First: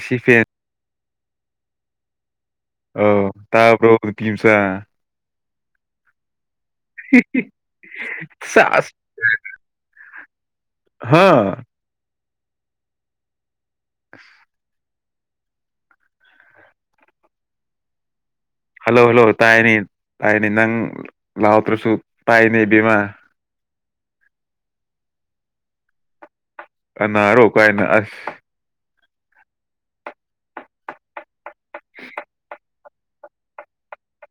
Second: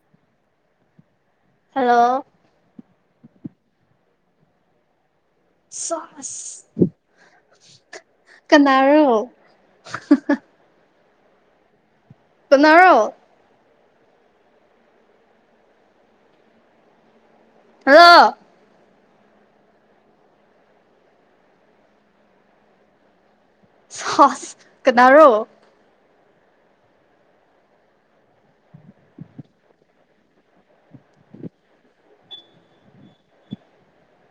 ꯁꯤꯐꯦꯟ hello ꯑꯣ ꯇꯥꯕ꯭ꯔꯣ ꯅꯨꯄꯤꯝꯆꯥꯥ ꯁꯥꯁ ꯍꯤ ꯍꯤ ꯁꯥꯁ ꯀꯅꯥꯔꯣ [unintelligible] ꯍꯥ ꯀꯅꯔꯣ [inaudible] ꯍꯂꯣ ꯍꯜꯂꯣ ꯍꯜꯂꯣ ꯇꯥꯏꯅꯤ ꯇꯥꯏꯅꯤ ꯅꯪ ꯂꯥꯎꯗ꯭ꯔꯁꯨ ꯇꯥꯏꯅꯦ ꯏꯕꯦꯝꯃꯥ ꯁꯥꯁ ꯀꯅꯥꯔꯣ ꯀꯅꯔꯣ ꯀꯥꯏꯅ ꯑꯁ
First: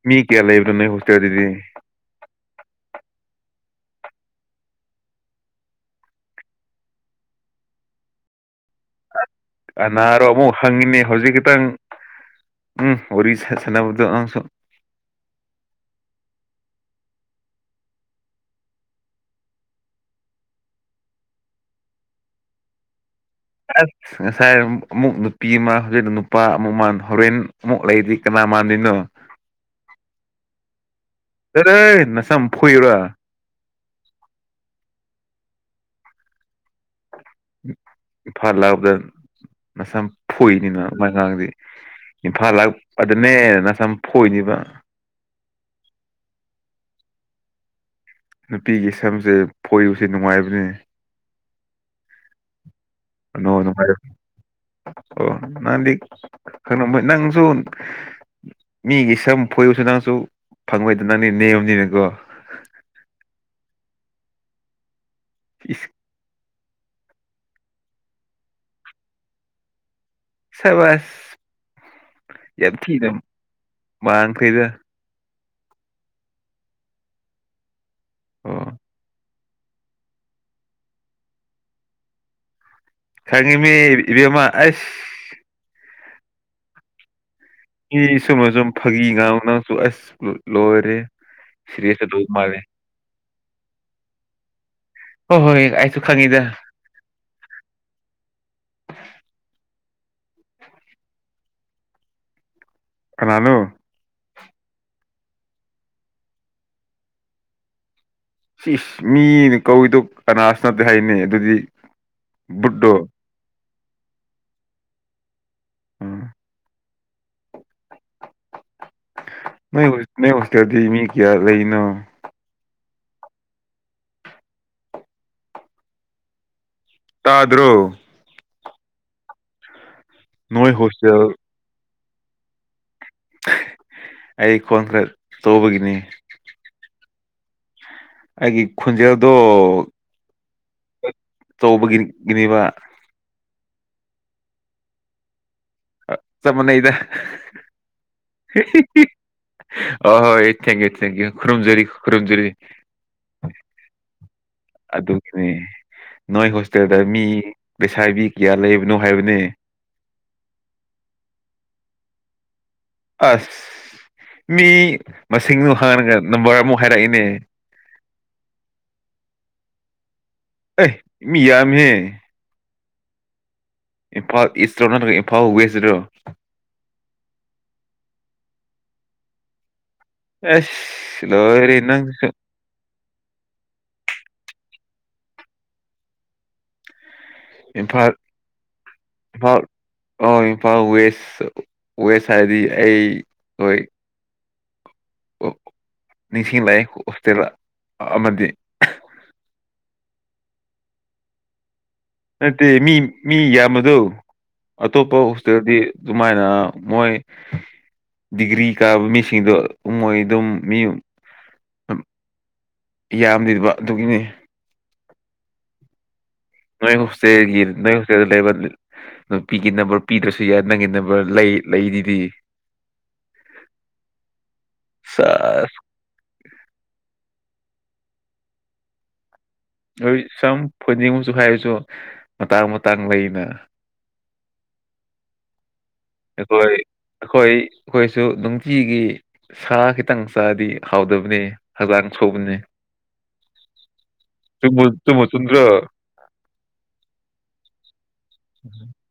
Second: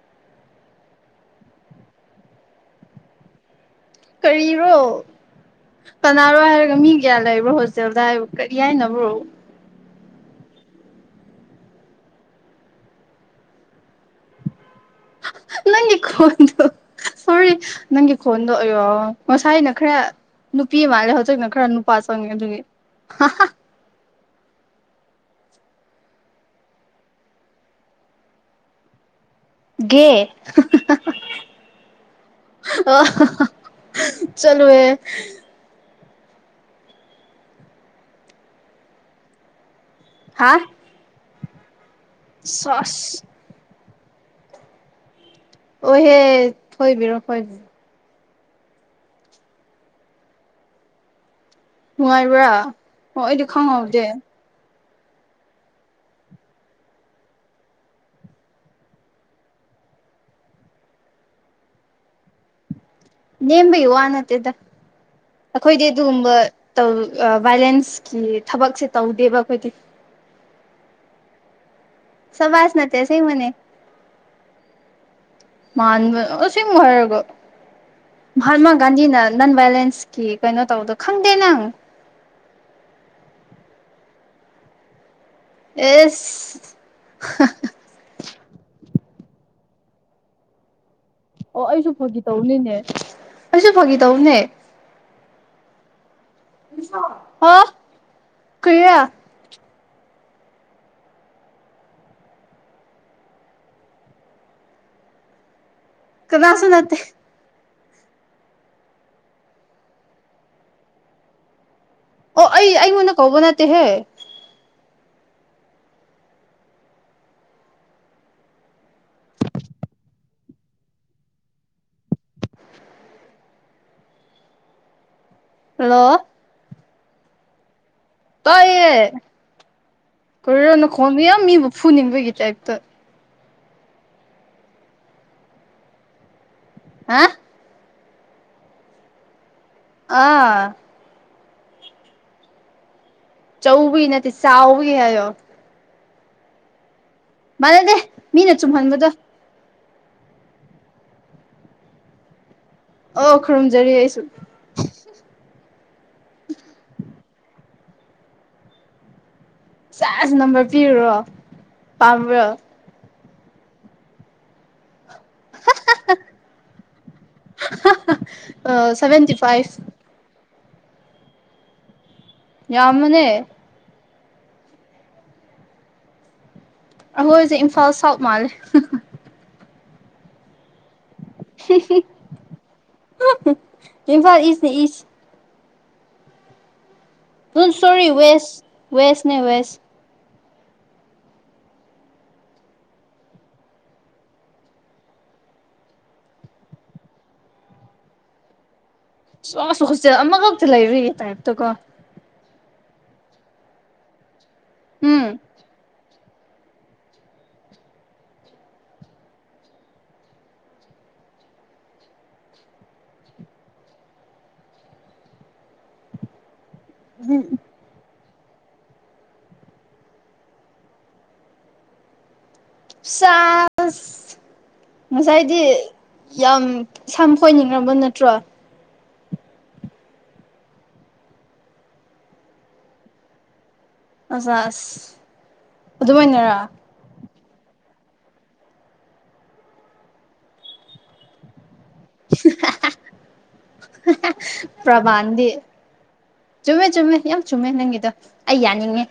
ꯃꯤ ꯀꯌꯥ ꯂꯩꯕ꯭ꯔ ꯅꯣꯢ ꯍꯣꯁꯇꯦꯜꯗꯗꯤ ꯀꯔꯤꯔꯣ ꯀꯅꯥꯔꯣ ꯍꯥꯏꯔꯒ ꯃꯤ ꯀꯌꯥ ꯂꯩꯕ꯭ꯔꯣ ꯍꯣꯁꯇꯦꯜꯗ ꯍꯥꯏꯕ ꯀꯔꯤ ꯍꯥꯏꯅꯣ ꯑꯅꯥꯔꯣ ꯑꯃꯨꯛ ꯍꯪꯉꯤꯅꯤ ꯍꯧꯖꯤꯛ ꯈꯇꯪ ꯎꯝ ꯋꯥꯔꯤ ꯁꯥꯅꯕꯗꯨ ꯅꯪꯁꯨ [unintelligible] ꯅꯪꯒꯤ ꯈꯣꯟꯗꯣ ꯁꯣꯔꯤ ꯅꯪꯒꯤ ꯈꯣꯟꯗꯣ ꯑꯣꯏꯌꯣ ꯉꯁꯥꯏꯅ ꯈꯔ ꯅꯨꯄꯤ ꯃꯥꯜꯂꯦ ꯍꯧꯖꯤꯛꯅ ꯈꯔ ꯅꯨꯄꯥ ꯆꯪꯉꯦ ꯑꯗꯨꯒꯤ ꯍꯥ ꯍꯥ ꯑꯁ ꯉꯁꯥꯏ ꯑꯃꯨꯛ ꯅꯨꯄꯤ ꯑꯃ ꯍꯧꯖꯤꯛ ꯅꯨꯄꯥ ꯑꯃꯨꯛ ꯍꯣꯔꯦꯟ ꯑꯃꯨꯛ ꯂꯩꯔꯗꯤ ꯀꯅꯥ ꯃꯥꯟꯗꯣꯏꯅꯣ ꯒꯦ ꯆꯔꯍꯦ ꯅꯁꯝ ꯐꯣꯢꯌꯨꯔꯥ ꯆꯂꯨ ꯍꯦ ꯏꯝꯐꯥꯜ ꯂꯥꯛꯄꯗ ꯃꯁꯝ ꯍꯥ ꯐꯨꯏꯅꯤꯅ ꯑꯗꯨꯃꯥꯏ ꯉꯥꯡꯑꯗꯤ ꯏꯝꯐꯥꯜ ꯁꯥꯁ ꯂꯥꯛꯄꯗꯅꯦ ꯅꯁꯝ ꯐꯣꯏꯅꯤꯕ ꯍ‍ꯣꯏꯍ‌ꯦ ꯊꯣꯏꯕꯤꯔꯣ ꯈꯣꯏꯕꯤꯔꯣ ꯅꯨꯄꯤꯒꯤ ꯁꯝꯁꯦ ꯐꯣꯏꯕꯁꯦ ꯅꯨꯡꯉꯥꯏꯕꯅꯤꯅ‌ꯦ ꯅꯨꯡꯉꯥꯏꯕ꯭ꯔꯥ ꯑꯣ ꯑꯩꯗꯤ ꯑꯅꯧ ꯅꯨꯡꯉꯥꯏ ꯈꯪꯍꯧꯗꯦ ꯑꯣ ꯅꯪꯗꯤ ꯀꯂꯝꯩ ꯅꯪꯁꯨ [unintelligible] ꯃꯤꯒꯤ ꯁꯝ ꯐꯣꯏꯕꯁꯨ ꯅꯪꯁꯨ ꯐꯪꯉꯣꯏꯗ ꯅꯪꯗꯤ ꯅꯦꯝꯕꯅꯤꯅꯀꯣ ꯅꯦꯝꯕꯒꯤ ꯋꯥ ꯅꯠꯇꯦꯗ ꯑꯩꯈꯣꯏꯗꯤ ꯏꯁ ꯑꯗꯨꯒꯨꯝꯕ ꯇꯧ ꯚꯥꯏꯂꯦꯟꯁꯀꯤ ꯊꯕꯛꯁꯦ ꯇꯧꯗꯦꯕ ꯑꯩꯈꯣꯏꯗꯤ ꯁꯕꯁ ꯌꯥꯝ ꯁꯕꯥꯁ ꯅꯠꯇꯦ ꯊꯤꯅ ꯑꯁꯦꯡꯕꯅꯦ ꯃꯥꯡꯈꯩꯗ ꯃꯥꯟꯕ ꯑꯁ‌ꯦꯡꯕ ꯍꯥꯏꯔꯒ ꯃꯍꯥꯠꯃ ꯑꯣ ꯒꯥꯟꯗꯤꯅ ꯅꯟ ꯚꯦꯂꯦꯟꯁꯀꯤ ꯀꯩꯅꯣ ꯇꯧꯗꯣ ꯈꯪꯗꯦ ꯅꯪ ꯈꯪꯉꯤ ꯃꯤ ꯏꯕꯃꯥ ꯑꯁ ꯑꯦ [unintelligible] ꯃꯤ ꯁꯨꯝ ꯑꯁꯨꯝ ꯐꯥꯒꯤꯒꯥꯡꯅꯁꯨ ꯑꯁ ꯂꯣꯏꯔꯦꯍ‌ꯦ ꯑꯣ ꯑꯩꯁꯨ ꯐꯥꯒꯤ ꯇꯧꯅꯤꯅꯦ ꯑꯩꯁꯨ ꯐꯥꯒꯤ ꯇꯧꯅꯦ ꯍꯣꯏ ꯍꯣꯏ ꯑꯩꯁꯨ ꯈꯪꯉꯤꯗ ꯍ ꯀꯌꯥ [unintelligible] ꯀꯅꯥꯅ‌ꯣ ꯀꯅꯥꯥꯁꯨ ꯅꯠꯇ‌ꯦ ꯁꯤ ꯃꯤꯅ ꯀꯧꯏꯗꯣ ꯑꯅꯥꯁꯨ ꯅꯠꯇꯦ ꯍꯥꯏꯅꯤ ꯑꯗꯨꯗꯤ ꯑꯣ ꯑꯩ ꯕꯨꯠꯗꯣ ꯑꯩꯉꯣꯟꯅ ꯀꯧꯕꯧ ꯅꯠꯇꯦꯍꯦ ꯎꯝ ꯅ‌ꯣꯏ ꯅ‌ꯣꯏ ꯍ‍‌ꯣꯁꯇꯗꯤ ꯃꯤ ꯀꯌꯥ ꯂꯩꯅ‌ꯣ ꯍꯜꯂ‌ꯣ ꯇꯥꯗ꯭ꯔꯣ ꯇꯥꯏꯌ‌ꯦ ꯅꯣꯏ ꯀꯩꯅ‌ꯣ ꯅꯈ‌ꯣꯟꯗꯨ ꯍꯣꯁꯇꯦꯜ ꯌꯥꯝ ꯃꯤꯕꯨ ꯐꯨꯅꯤꯡꯕꯒꯤ ꯇꯥꯏꯞꯇ ꯑꯩ ꯈꯣꯟ ꯈꯔ ꯇꯧꯕꯒꯤꯅꯤ ꯑ [unintelligible] ꯑꯩꯒꯤ ꯈ‌ꯣꯟꯖꯦꯜꯗꯣ ꯑꯥ [unintelligible] ꯑꯆꯧꯕ ꯒꯤꯅꯤꯕ ꯆꯧꯕꯒꯤ ꯅꯠꯇꯦ ꯆꯥꯎꯕꯒꯤ ꯍꯥꯏꯌꯣ ꯆꯞ ꯃꯥꯟꯅꯩꯗ ꯃꯥꯟꯅꯗ‌ꯦ ꯃꯤꯅ ꯆꯨꯝꯍꯟꯕꯗꯣ ꯑ ꯍꯣꯏ ꯊꯦꯡꯌꯨ ꯊꯦꯡꯌꯨ ꯈꯨꯔꯨꯝꯖꯔꯤ ꯈꯨꯔꯨꯝꯖꯔꯤ ꯑꯣ ꯈꯨꯔꯨꯝꯖꯔꯤ ꯑꯩꯁꯨ ꯑꯗꯨꯒꯤꯅꯦ ꯅꯣꯏ ꯍꯣꯁꯇꯦꯜꯗ ꯃꯤ ꯂꯩꯁꯥꯕꯤ ꯀꯌꯥ ꯂꯩꯕꯅꯣ ꯍꯥꯏꯕꯅꯦ ꯁꯦꯁ ꯅꯝꯕꯔ ꯄꯤꯌꯨꯔꯣ ꯄꯥꯝꯕ꯭ꯔꯣ ꯑꯁ ꯃꯤ ꯃꯁꯤꯡꯗꯣ ꯍꯡꯉꯒ ꯅꯝꯕꯔ ꯑꯃꯨꯛ ꯍꯥꯏꯔꯛꯑꯦꯅꯦ [unintelligible] ꯁꯚꯦꯟꯇꯤꯐꯥꯏꯚ ꯑꯦ ꯃꯤ ꯌꯥꯝꯃꯤꯍ‌ꯦ ꯌꯥꯝꯕꯅꯦ ꯏꯝꯐꯥꯜ ꯏꯁꯇꯣ ꯅꯠꯇ꯭ꯔꯒ ꯏꯝꯐꯥꯜ ꯋꯦꯁꯇꯗꯣ ꯑꯩꯈꯣꯏꯖꯤ ꯏꯝꯐꯥꯜ ꯁꯥꯛ ꯃꯥꯜꯂꯦ [unintelligible] ꯑꯦꯁ ꯂ‌ꯣꯏꯔ‌ꯦ ꯅꯪ [unintelligible] ꯏꯝꯐꯥꯜ ꯏꯆꯅꯤ ꯏ ꯁꯣꯔꯤ ꯏꯝꯐꯥꯜ ꯋꯦꯁ ꯋꯦꯁꯅꯦ ꯋꯦꯁ ꯑ ꯏꯝꯐꯥꯜ ꯋꯦꯁ ꯋꯦꯁ ꯍꯥꯏꯗꯤ ꯑꯩ ꯍꯣꯏ ꯅꯤꯡꯁꯤꯡꯂꯛꯑꯦ ꯍꯣꯁꯇꯦꯜ ꯑꯃꯗꯤ ꯁꯣꯁ ꯍ‌ꯣꯁꯇ꯭ꯂ‌ꯦꯟ ꯑꯃꯈꯛꯇ ꯂꯩꯕꯒꯤ ꯇꯥꯏ ꯇꯒꯣ ꯅꯠꯇꯦ ꯃꯤ ꯃꯤ ꯌꯥꯝꯕꯗꯣ ꯑꯇꯣꯞꯄ ꯎꯝ ꯍꯣꯁꯇꯦꯜꯗꯤ ꯗꯨꯃꯥꯏꯅ ꯃꯣꯏ ꯗꯤꯒ꯭ꯔꯤ ꯀꯥꯕ ꯃꯤꯁꯤꯡꯗꯣ ꯃꯣꯏ ꯑꯗꯨꯝ ꯃꯤ ꯌꯥꯝꯗꯦꯕ ꯑꯗꯨꯒꯤꯅꯤ ꯅꯣꯏ ꯍꯣꯁꯇꯦꯜꯒꯤ ꯅꯪ ꯒ ꯂꯩꯕ ꯅꯨꯄꯤꯒꯤ ꯅꯝꯕꯔ ꯄꯤꯗ꯭ꯔꯁꯨ ꯌꯥꯏ ꯅꯪꯒꯤ ꯅꯝꯕꯔ ꯂꯩ ꯂꯩꯔꯤꯗꯤ ꯁꯥꯁ ꯉꯁꯥꯏꯗꯤ ꯁꯦꯁ ꯌꯥꯝ ꯁꯝ ꯐ‌ꯣꯏꯅꯤꯡꯔꯕ ꯅꯠꯇ꯭ꯔꯣ ꯍꯣꯏ ꯁꯝ ꯐꯣꯏꯅꯤꯡꯕꯁꯨ ꯍꯥꯏꯔꯁꯨ ꯃꯇꯥꯡ ꯃꯇꯥꯡ ꯂꯩꯅ ꯑꯥꯁꯥꯁ ꯑꯩꯈꯣꯏ ꯑꯩꯈꯣꯏ ꯑꯩꯈꯣꯏꯁꯨ ꯅꯨꯡꯇꯤꯒꯤ ꯁꯂꯥꯠ ꯈꯤꯇꯪ ꯆꯥꯔꯗꯤ ꯍꯥꯎꯇꯕꯅꯤ ꯍꯛꯖꯥꯡ ꯁꯨꯕꯅ‌ꯦ ꯆꯨꯝꯕꯨ ꯄ꯭ꯔꯃꯥꯟꯗꯤ ꯆꯨꯝꯗ꯭ꯔꯣ ꯆꯨꯝꯃꯦ ꯆꯨꯝꯃꯦ ꯌꯥꯝ ꯆꯨꯝꯃꯦ ꯅꯪꯒꯤꯗꯣ ꯑꯩ ꯌꯥꯅꯤꯡꯉꯦ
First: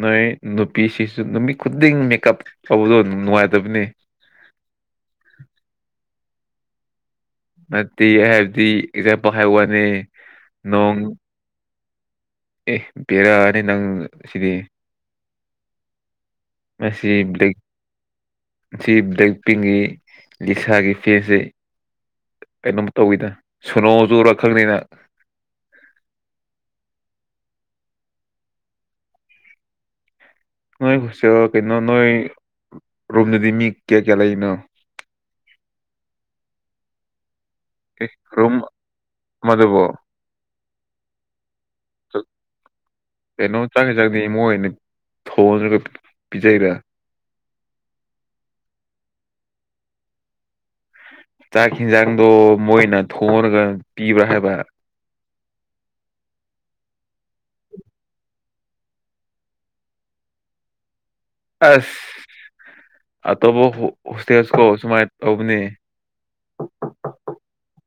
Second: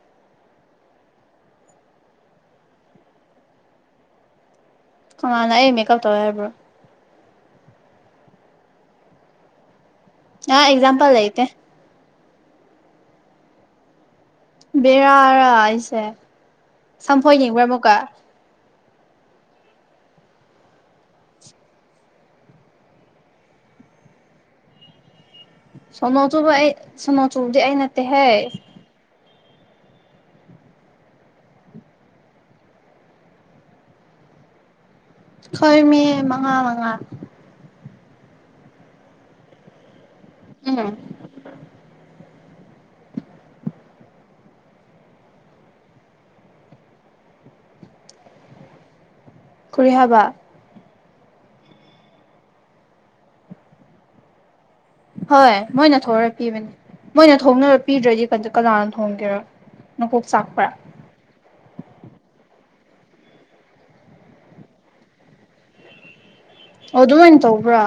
ꯅꯣꯏ ꯅꯨꯄꯤꯁꯤꯁꯨ ꯅꯨꯃꯤꯠ ꯈꯨꯗꯤꯡ ꯃꯦꯀꯞ ꯇꯧꯕꯗꯣ ꯅꯨꯡꯉꯥꯏꯇꯕꯅꯤ ꯀꯅꯥꯅ ꯑꯩ ꯃꯦꯀꯞ ꯇꯧꯋꯦ ꯍꯥꯏꯔꯕ꯭ꯔꯣ ꯅꯠꯇꯦ ꯍꯥꯏꯕꯗꯤ ꯑꯦꯛꯖꯥꯝꯄꯜ ꯍꯥꯏ ꯋꯥꯅꯦ ꯑ ꯑꯦꯛꯖꯥꯝꯄꯜ ꯂꯩꯇꯦ ꯑꯦ ꯕꯦꯔꯥꯅꯤ ꯅꯪꯁꯤꯗꯤ ꯕꯦꯔꯥꯔ ꯑꯩꯁꯦ ꯉꯁꯤ ꯁꯝꯐꯣꯏ ꯕ꯭ꯂꯦꯛ ꯌꯦꯡꯕ꯭ꯔꯥ ꯑꯃꯨꯛꯀ ꯉꯁꯤ ꯕ꯭ꯂꯦꯛ ꯄꯤꯡꯒꯤ ꯂꯤꯁꯥꯒꯤ ꯐꯦꯟꯁ ꯁ‌ꯦ ꯀꯩꯅꯣꯝ ꯇꯧꯋꯤꯗ ꯁꯣꯅꯣ ꯆꯨꯔ ꯈꯪꯗ‌ꯦꯗ ꯁꯣꯅꯣꯆꯨꯕ ꯑꯩ ꯁꯣꯅꯣ ꯆꯨꯕꯗꯤ ꯑꯩ ꯅꯠꯇꯦꯍꯦ ꯅꯣꯏ ꯍꯣꯁꯇꯦꯜ ꯀꯩꯅꯣ ꯅꯣꯏ ꯔꯨꯝꯗꯗꯤ ꯃꯤ ꯀꯌꯥ ꯀꯌꯥ ꯂꯩꯕꯅꯣ ꯈꯣꯏ ꯃꯤ ꯃꯉꯥ ꯃꯉꯥ ꯑꯦ ꯔꯨꯝ ꯑꯃꯗꯕꯨ ꯎꯝ ꯀꯩꯅꯣ ꯆꯥꯡ ꯏꯟꯖꯥꯡꯗꯤ ꯃꯣꯏꯅ ꯊꯣꯡꯔꯒ ꯄꯤꯖꯩꯔꯥ ꯀꯔꯤ ꯍꯥꯏꯕ ꯆꯥꯛ ꯌꯦꯟꯖꯥꯡꯗꯣ ꯃꯣꯏꯅ ꯊꯣꯡꯔꯒ ꯄꯤꯕ꯭ꯔꯥ ꯍꯥꯏꯕ ꯍꯣꯏ ꯃꯣꯏꯅ ꯊꯣꯛꯔ ꯄꯤꯕꯅꯤ ꯃꯣꯏꯅ ꯊꯣꯡꯔ ꯄꯤꯗ꯭ꯔꯗꯤ ꯀꯅꯥꯅ ꯊꯣꯡꯒꯦꯔ ꯅꯀ‌ꯣꯛ ꯆꯥꯛꯄ꯭ꯔ ꯑꯁ ꯑꯇꯣꯞꯄ ꯍ‌ꯣ ꯍꯣꯁꯇꯦꯜꯖꯨ ꯁꯨꯃꯥꯏꯅ ꯇꯧꯕꯅ‌ꯦ ꯑꯣ ꯑꯗꯨꯃꯥꯏꯅ ꯇꯧꯕ꯭ꯔꯥ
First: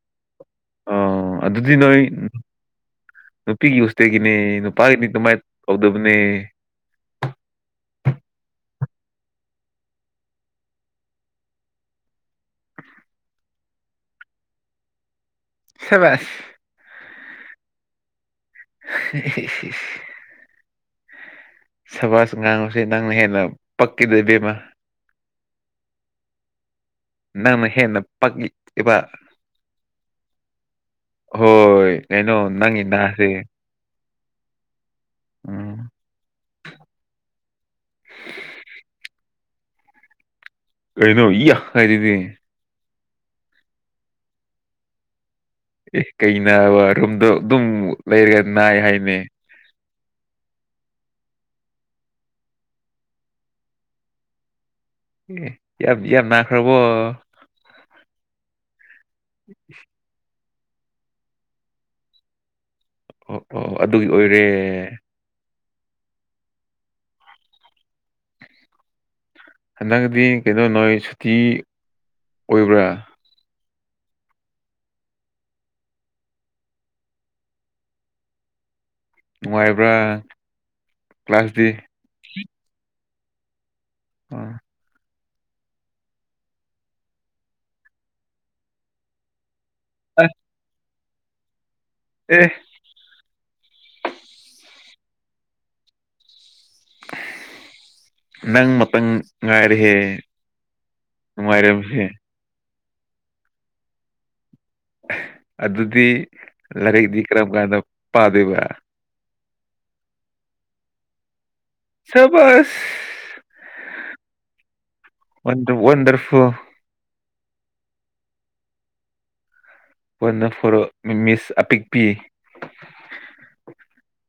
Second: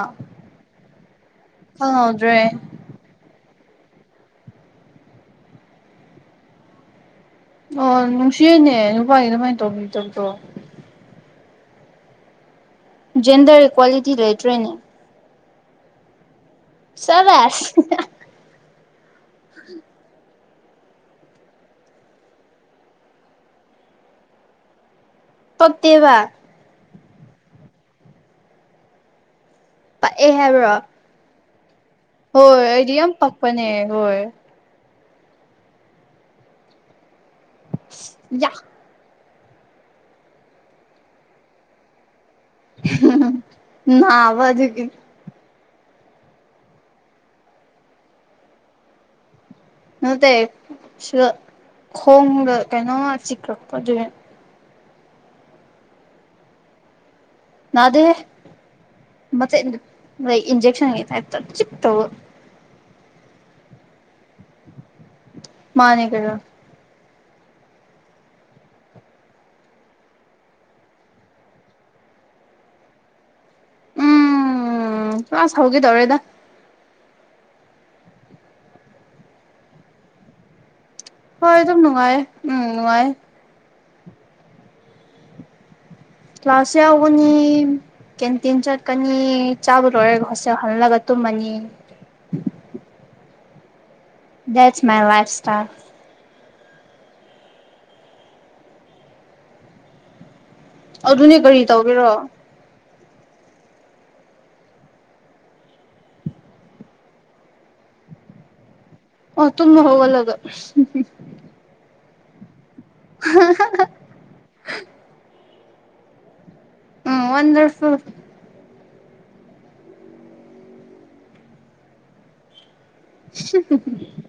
ꯑ‌ꯣ ꯑꯗꯨꯗꯤ ꯅꯣꯏ ꯈꯪꯍꯧꯗ꯭ꯔꯦ ꯅꯨꯄꯤꯒꯤ ꯍꯣꯁꯇꯦꯒꯤꯅꯦ ꯅꯨꯄꯥꯒꯤꯗꯤ ꯑꯗꯨꯃꯥꯏꯅ ꯇꯧꯗꯕꯅꯦ ꯑꯣ ꯅꯨꯡꯁꯤꯅꯦ ꯅꯨꯄꯥꯒꯤ ꯑꯗꯨꯃꯥꯏꯅ ꯇꯧꯕꯤ ꯇꯧꯗ‌ꯣ ꯖꯦꯟꯗꯔ ꯏꯀ꯭ꯋꯥꯂꯤꯇꯤ ꯂꯩꯇ꯭ꯔꯦꯅꯦ ꯁꯕꯁ ꯁꯕꯥꯁ [unintelligible] ꯁꯕꯥꯖ ꯉꯥꯡꯕꯖ‌ꯦ ꯅꯪꯅ ꯍꯦꯟꯅ ꯄꯛꯏꯗ ꯏꯕꯦꯝꯃ ꯄꯛꯇꯦꯕ ꯅꯪꯅ ꯍꯦꯟꯅ ꯄꯛꯏꯕ ꯄꯛꯑꯦ ꯍꯥꯏꯕ꯭ꯔꯣ ꯍꯣꯏ ꯀꯩꯅꯣ ꯅꯪꯒꯤ ꯅꯥꯍꯔ‌ꯦ ꯅ‌ꯦ ꯍꯣꯏ ꯎꯝ ꯌꯥ ꯀꯩꯅꯣ ꯏꯌꯥ ꯍꯥꯏꯔꯤꯗꯤ ꯅꯥꯕ ꯑꯗꯨꯒꯤ ꯑꯦ ꯀꯩꯅꯕ ꯔꯨꯝꯗꯣ ꯑꯗꯨꯝ ꯂꯩꯔꯒ ꯅꯥꯏ ꯍꯥꯏꯅꯦ ꯅꯠꯇꯦ ꯁꯤꯗꯥ ꯈꯣꯡꯗꯥ ꯀꯩꯅꯣꯃ ꯆꯤꯛꯂꯛꯄ ꯑꯗꯨꯒꯤ ꯑꯦ ꯌꯥꯝ ꯌꯥꯝꯅꯥꯈ꯭ꯔꯕꯣ ꯅꯗꯦꯍꯦ ꯃꯆꯦꯛ ꯏꯟꯖꯦꯛꯁꯟꯒꯤ ꯇꯥꯞ ꯇꯥ ꯆꯤꯛ ꯇꯧꯕ ꯑꯣ ꯑꯣ ꯑꯗꯨꯒꯤ ꯑꯣꯏꯔꯦ ꯃꯥꯅꯦ ꯀꯩꯅꫭ ꯍꯟꯗꯛꯗꯤ ꯀꯩꯅꯣ ꯅꯣꯏ ꯁꯨꯇꯤ ꯑꯣꯏꯕ꯭ꯔꯥ ꯎꯝ ꯀ꯭ꯂꯥꯁ ꯍꯧꯒꯦ ꯇꯧꯔꯦꯗ ꯅꯨꯡꯉꯥꯏꯕ꯭ꯔꯥ ꯍꯣꯏ ꯀ꯭ꯂꯥꯁꯇꯤ ꯑꯗꯨꯝ ꯅꯨꯡꯉꯥꯏꯌꯦ ꯎꯝ ꯅꯨꯡꯉꯥꯏꯌꯦ ꯑꫭ ꯀ꯭ꯂꯥꯁ ꯌꯥꯎꯒꯅꯤ ꯀꯦꯟꯇꯤꯟ ꯆꯠꯀꯅꯤ ꯆꯥꯕ ꯂꯣꯏꯔꯦ ꯑꯁ ꯍꫭꯁꯇꯦꯜ ꯍꯜꯂꯒ ꯇꯨꯝꯃꯅꯤ ꯑꯦ ꯗꯦꯠ ꯃꯥꯏ ꯂꯐꯥ ꯏꯇꯥꯜ ꯅꯪ ꯃꯇꯝ ꯉꯥꯏꯔꯍꯦ ꯑꯗꯨꯅꯦ ꯀꯔꯤ ꯇꯧꯒꯦꯔꯣ ꯑꯗꯨꯗꯤ ꯂꯥꯏꯔꯤꯛꯇ ꯀꯔꯝ ꯀꯥꯟꯗ ꯄꯥꯗꯣꯏꯕ ꯑꯣ ꯇꯨꯝꯕ ꯍꯧꯒꯠꯂꯒ ꯁꯥꯕꯁ [unintelligible] ꯋꯥꯟꯗꯔ ꯋꯥꯟꯗꯔꯐꯨꯜ ꯎꯝ ꯋꯥꯟꯗꯔꯐꯨꯜ ꯋꯥꯟꯗꯔꯐꯨꯜ ꯃꯤꯁ ꯑꯄꯤꯛꯄꯤ [unintelligible]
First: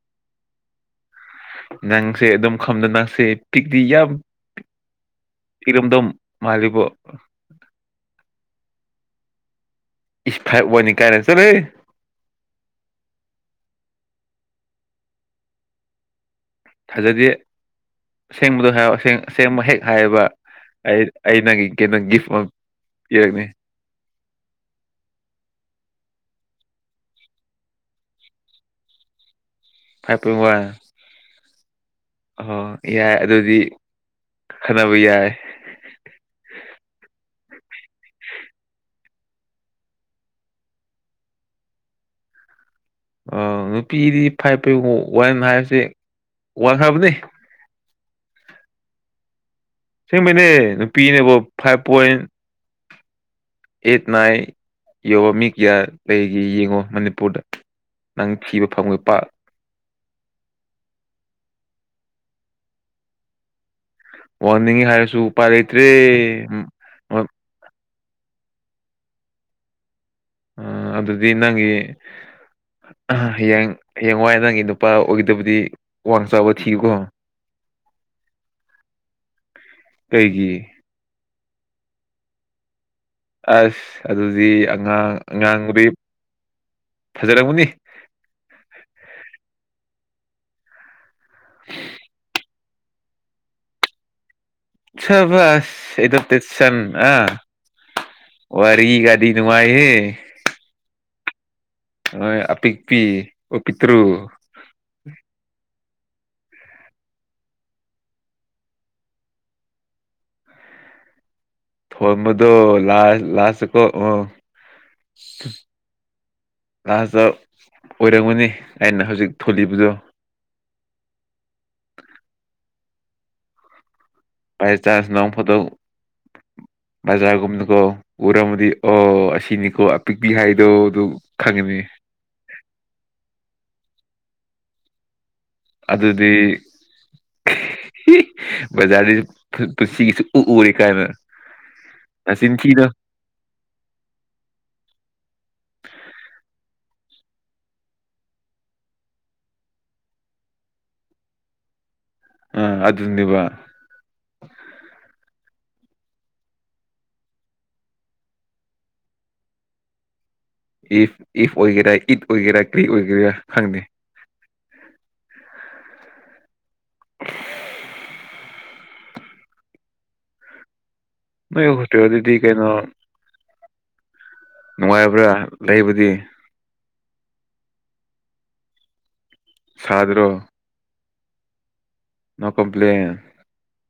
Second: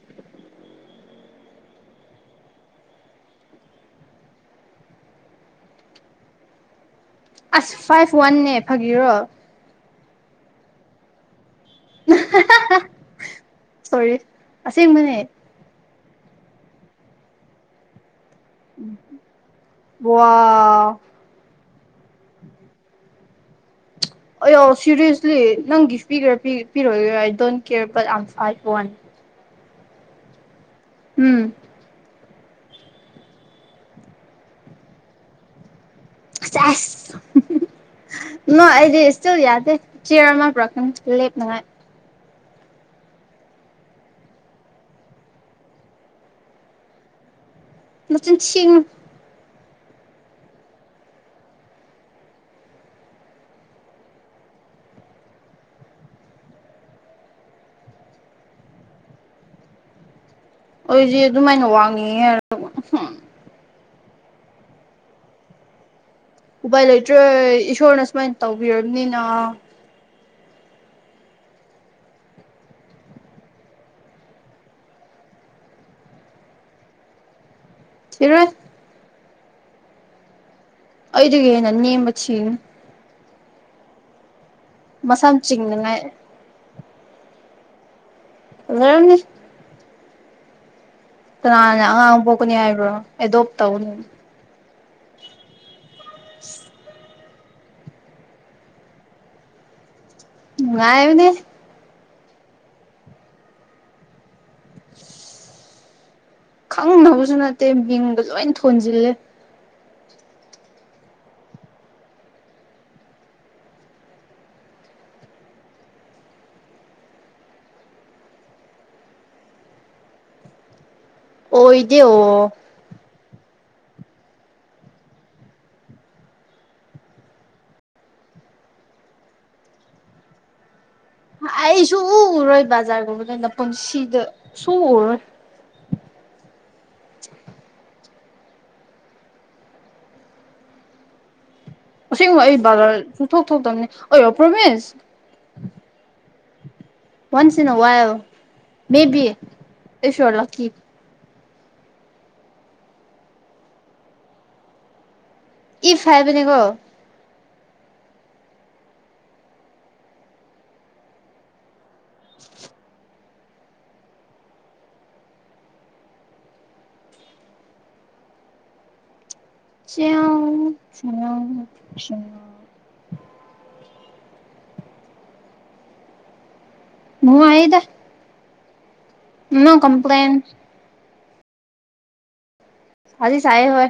ꯅꯪꯁꯦ ꯑꯗꯨꯝ ꯈꯝꯗ ꯅꯪꯁꯦ ꯄꯤꯛ ꯇꯤ ꯌꯥꯝ ꯏꯔꯝꯗꯝ ꯃꯥꯜꯂꯤꯕꯣ ꯑꯁ ꯐꯥꯏꯞ ꯋꯥꯟꯅꯦ ꯐꯥꯒꯤꯔꯣ ꯏꯁ ꯐꯥꯏꯞ ꯋꯥꯟꯅꯤ ꯀꯥꯏꯅ ꯆꯠꯂꯨꯍꯦ ꯁꯣꯔꯤ ꯑꯁꯦꯡꯕꯅꯦ ꯊꯥꯖꯗꯦ ꯑꯁꯦꯡꯕꯗꯣ ꯍꯥꯏꯔꯑꯣꯁ ꯑꯁꯦꯡꯕ ꯍꯦꯛ ꯍꯥꯏꯌꯦꯕ ꯋꯥ ꯑꯩ ꯑꯩ ꯅꯪꯒꯤ ꯀꯩꯅꯣ ꯒꯤꯐ ꯑꯃ ꯄꯤꯔꯛꯅꯤ ꯑꯩꯌꯥ ꯁꯦꯔꯤꯌꯁꯂꯤ ꯅꯪ ꯒꯤꯐ ꯄꯤꯒꯦꯔꯥ ꯄꯤꯔꯣꯏꯔꯥ don't care but I am five one five point one um ꯑꯣ ꯌꯥꯏ ꯑꯗꯨꯗꯤ ꯈꯟꯅꯕ ꯌꯥꯏ [unintelligible] ꯅꯣꯏ ꯑꯩꯗꯤ ꯏꯁꯇꯤꯜ ꯌꯥꯗꯦ ꯆꯤꯌꯔ ꯑꯃ ꯄꯨꯔꯛꯀꯅꯤ ꯂꯦꯞꯅꯉꯥꯏ ꯅꯨꯄꯤꯗꯤ ꯐꯥꯏꯞ ꯄꫭꯏꯟ ꯋꯥꯟ ꯍꯥꯏꯕꯁꯦ ꯋꯥꯟ ꯈꯔꯕꯅꯤ ꯃꯆꯤꯟ ꯊꯤꯅꯨ ꯑꯁꯦꯡꯕꯩꯅꯦ ꯅꯨꯄꯤꯅꯦꯕꯨ ꯐꯥꯏꯞ ꯄꯣꯏꯟ ꯑꯦꯠ ꯅꯥꯏ ꯌꯥꯎꯕ ꯃꯤ ꯀꯌꯥ ꯂꯩꯒꯦ ꯌꯦꯡꯉꯣ ꯃꯅꯤꯄꯨꯔꯗ ꯅꯪ ꯊꯤꯕ ꯐꯪꯉꫭꯏ ꯄꯥꯛ ꯑꯩꯗꯤ ꯑꯗꯨꯃꯥꯏꯅ ꯋꯥꯡꯅꯤꯡꯉꯦ ꯍꯥꯏꯒ [unintelligible] ꯋꯥꯡꯍꯟꯅꯤꯡꯉꯤ ꯍꯥꯏꯔꯁꯨ ꯎꯄꯥꯏ ꯂꯩꯇ꯭ꯔꯦ ꯎꯄꯥꯏ ꯂꯩꯇ꯭ꯔꯦ ꯏꯁꯣꯔꯅ ꯁꯨꯃꯥꯏꯅ ꯇꯧꯕꯤꯔꯕꯅꯤꯅ ꯑ ꯑꯗꯨꯗꯤ ꯅꯪꯒꯤ ꯑ ꯍꯌꯦꯡ ꯍꯌꯦꯡꯋꯥꯏ ꯅꯪꯒꯤ ꯅꯨꯄꯥ ꯑꯣꯏꯒꯗꯕꯗꯤ ꯋꯥꯡ ꯆꯥꯎꯕ ꯊꯤꯌꯨꯀꯣ [unintelligible] [inaudible] ꯀꯩꯒꯤ ꯑꯩꯗꯒꯤ ꯍꯦꯟꯅꯥ ꯅꯦꯝꯕ ꯊꯤꯅꯤ ꯑꯁ ꯑꯗꯨꯗꯤ ꯑꯉꯥꯡ ꯃꯁꯝ ꯑꯉꯥꯡꯕꯨꯗꯤ ꯆꯤꯡꯅꯉꯥꯏ ꯐꯖꯔꯝꯒꯅꯤ [inaudible] ꯀꯅꯥꯅ ꯑꯉꯥꯡ ꯄꯣꯛꯀꯅꯤ ꯍꯥꯏꯕ꯭ꯔꯣ ꯑꯦꯗꯣꯞ ꯇꯧꯅꯤꯅ ꯁꯕꯁ ꯏꯗꯞꯇꯦꯁꯟ ꯑꯥ ꯋꯥꯔꯤꯒꯗꯤ ꯅꯨꯉꯥꯏ ꯍꯦ ꯅꯨꯡꯉꯥꯏꯕꯅꯦ ꯍꯣ ꯑꯄꯤꯛꯄꯤ ꯑꯣ ꯄꯤꯇ꯭ꯔꯨ [unintelligible] ꯈꯪꯅꯕꯁꯨ ꯅꯠꯇꯦ ꯃꯤꯡꯗ ꯂꯣꯏ ꯊꯣꯟꯖꯤꯜꯂꯦ [inaudible] ꯂꯥꯁꯇ ꯑꯣꯏꯔꯝꯒꯅꯤ ꯑꯩꯅ ꯍꯧꯖꯤꯛ ꯊꯣꯜꯂꯤꯕꯗꯣ ꯑꯣꯏꯗꯦ ꯑꯣ ꯕꯥꯏ ꯆꯥꯟꯁ ꯅꯣꯡ ꯐꯥꯗꯣꯛ ꯕꯖꯥꯔꯒꯨꯝꯅꯀꯣ ꯎꯔꯝꯃꯗꯤ ꯑꯣ ꯑꯁꯤꯅꯤꯀꯣ ꯑꯄꯤꯛꯄꯤ ꯍꯥꯏꯗꯣ ꯑꯗꯨ ꯈꯪꯉꯅꯤ ꯑꯩ ꯁꯨ ꯎ ꯎꯔꯣꯏ ꯕꯖꯥꯔꯒꯨꯝꯕꯗꯅ ꯄꯨꯟꯁꯤꯗ ꯁꯨ ꯎ ꯎꯔꯣꯏ ꯑꯗꯨꯗꯤ ꯕꯖꯥꯔꯗ ꯄꯨꯟꯁꯤꯒꯤ ꯁꯨ ꯎ ꯎꯔꯣꯏ ꯀꯥꯏꯅ ꯑꯁꯦꯡꯕ ꯅꯆꯤꯟ ꯑꯩ ꯊꯤꯅꯨ ꯕꯖꯥꯔ ꯁꯨꯡꯊꯣꯛ ꯊꯣꯛꯇꯕꯅꯤ ꯑꯌꯥ ꯄ꯭ꯔꯣꯃꯤꯁ [unintelligible] ꯑꯥ ꯑꯗꯨꯅꯦꯕ ꯏꯐ ꯍꯥꯏꯕꯅꯦ ꯀꯣ ꯏꯐ ꯏꯐ ꯑꯣꯏꯒꯦꯔꯥ ꯏꯠ ꯑꯣꯏꯒꯦꯔꯥ ꯀ꯭ꯔꯤ ꯑꯣꯏꯒꯦꯔꯥ ꯈꯪꯗꯦ [unintelligible] ꯅꯣꯏ ꯍꯣꯇꯦꯜꯗꯨꯗꯤ ꯀꯩꯅꯣ ꯅꯨꯡꯉꯥꯏꯕ꯭ꯔꯥ ꯂꯩꯕꯨꯗꯤ ꯅꯨꯉꯥꯏꯌꯦꯗ ꯅꯣ ꯁꯥꯗ꯭ꯔꯣ ꯀꯝꯄ꯭ꯂꯦꯟ ꯅꯣ ꯀꯝꯄ꯭ꯂꯦꯟ ꯁꯥꯗꯤ ꯁꯥꯢꯌꯦ ꯍꯣꯏ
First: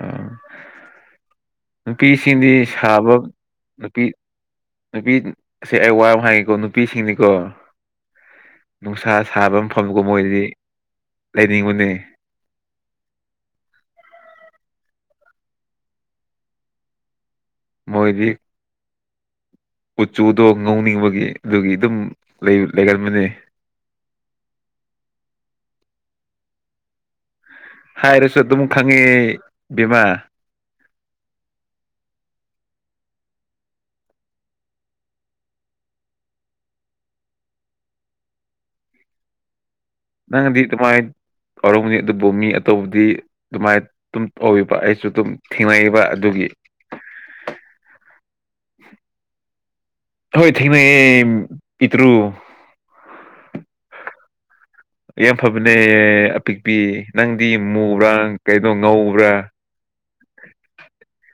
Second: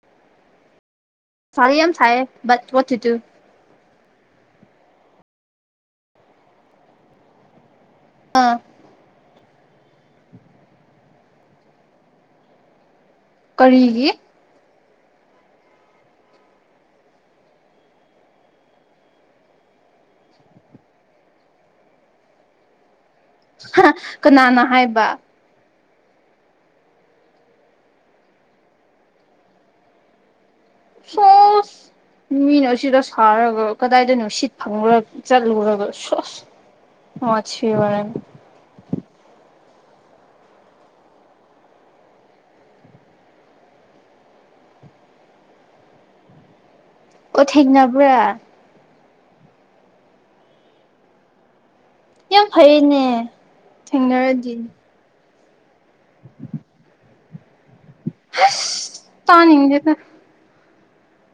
ꯎꯝ ꯁꯥꯗꯤ ꯌꯥꯝ ꯁꯥꯏꯌꯦ ꯅꯨꯄꯤꯁꯤꯡꯗꯤ ꯕꯠ ꯋꯥꯠ ꯇꯨ ꯁꯥꯕ ꯗꯨ ꯅꯨꯄꯤ ꯅꯨꯄꯤ ꯁꯦ ꯑꯩ ꯋꯥꯑꯃ ꯍꯥꯏꯒꯦꯀꯣ ꯅꯨꯄꯤꯁꯤꯡꯗꯤꯀꯣ ꯑꯥ ꯅꯨꯡꯁꯥ ꯁꯥꯕ ꯃꯐꯝꯗ ꯃꯣꯏꯗꯤ ꯂꯩꯅꯤꯡꯕꯅꯦ ꯀꯔꯤꯒꯤ ꯃꯣꯏꯗꯤ ꯀꯨꯆꯨꯗꯣ ꯉꯧꯅꯤꯡꯕꯒꯤ ꯑꯗꯨꯒꯤ ꯑꯗꯨꯝ ꯂꯩꯒꯟꯕꯅꯦ ꯀꯅꯥꯅ ꯍꯥꯏꯕ ꯍꯥꯏꯔꯁꯨ ꯑꯗꯨꯝ ꯈꯪꯉꯦ ꯕꯦꯝꯃꯥ [unintelligible] ꯃꯤꯅ ꯑꯁꯤꯗ ꯁꯥꯔꯒ ꯀꯗꯥꯏꯗ ꯅꯨꯡꯁꯤꯠ ꯐꯪꯔ ꯆꯠꯂꯨꯔꯒ ꯁꯁ ꯋꯥꯊꯤ ꯋꯥꯔꯦꯝ ꯅꯪꯗꯤ ꯀꯃꯥꯏꯅ ꯇꯧꯔꯝꯒꯅꯤ ꯑꯗꯨꯕꯨ ꯃꯤ ꯑꯇꯣꯞꯄꯗꯤ ꯑꯗꯨꯃꯥꯏꯅ ꯑꯗꯨꯝ ꯇꯧꯕ ꯑꯩꯁꯨ ꯑꯗꯨꯝ ꯊꯦꯡꯅꯕ ꯑꯗꯨꯒꯤ ꯑꯣ ꯊꯦꯡꯅꯕ꯭ꯔꯥ ꯍꯣꯏ ꯊꯦꯡꯅꯩꯌꯦ ꯄꯤꯛꯇ꯭ꯔꯨ ꯌꯥꯝ ꯐꯩꯅꯦ ꯊꯦꯡꯅꯔꯗꯤ ꯌꯥꯝ ꯐꯕꯅꯦ ꯑꯄꯤꯛꯄꯤ ꯅꯪꯗꯤ ꯃꯨꯕ꯭ꯔꯥ ꯀꯩꯅꯣ ꯉꯧꯕ꯭ꯔꯥ ꯇꯥꯅꯤꯡꯗꯦꯗ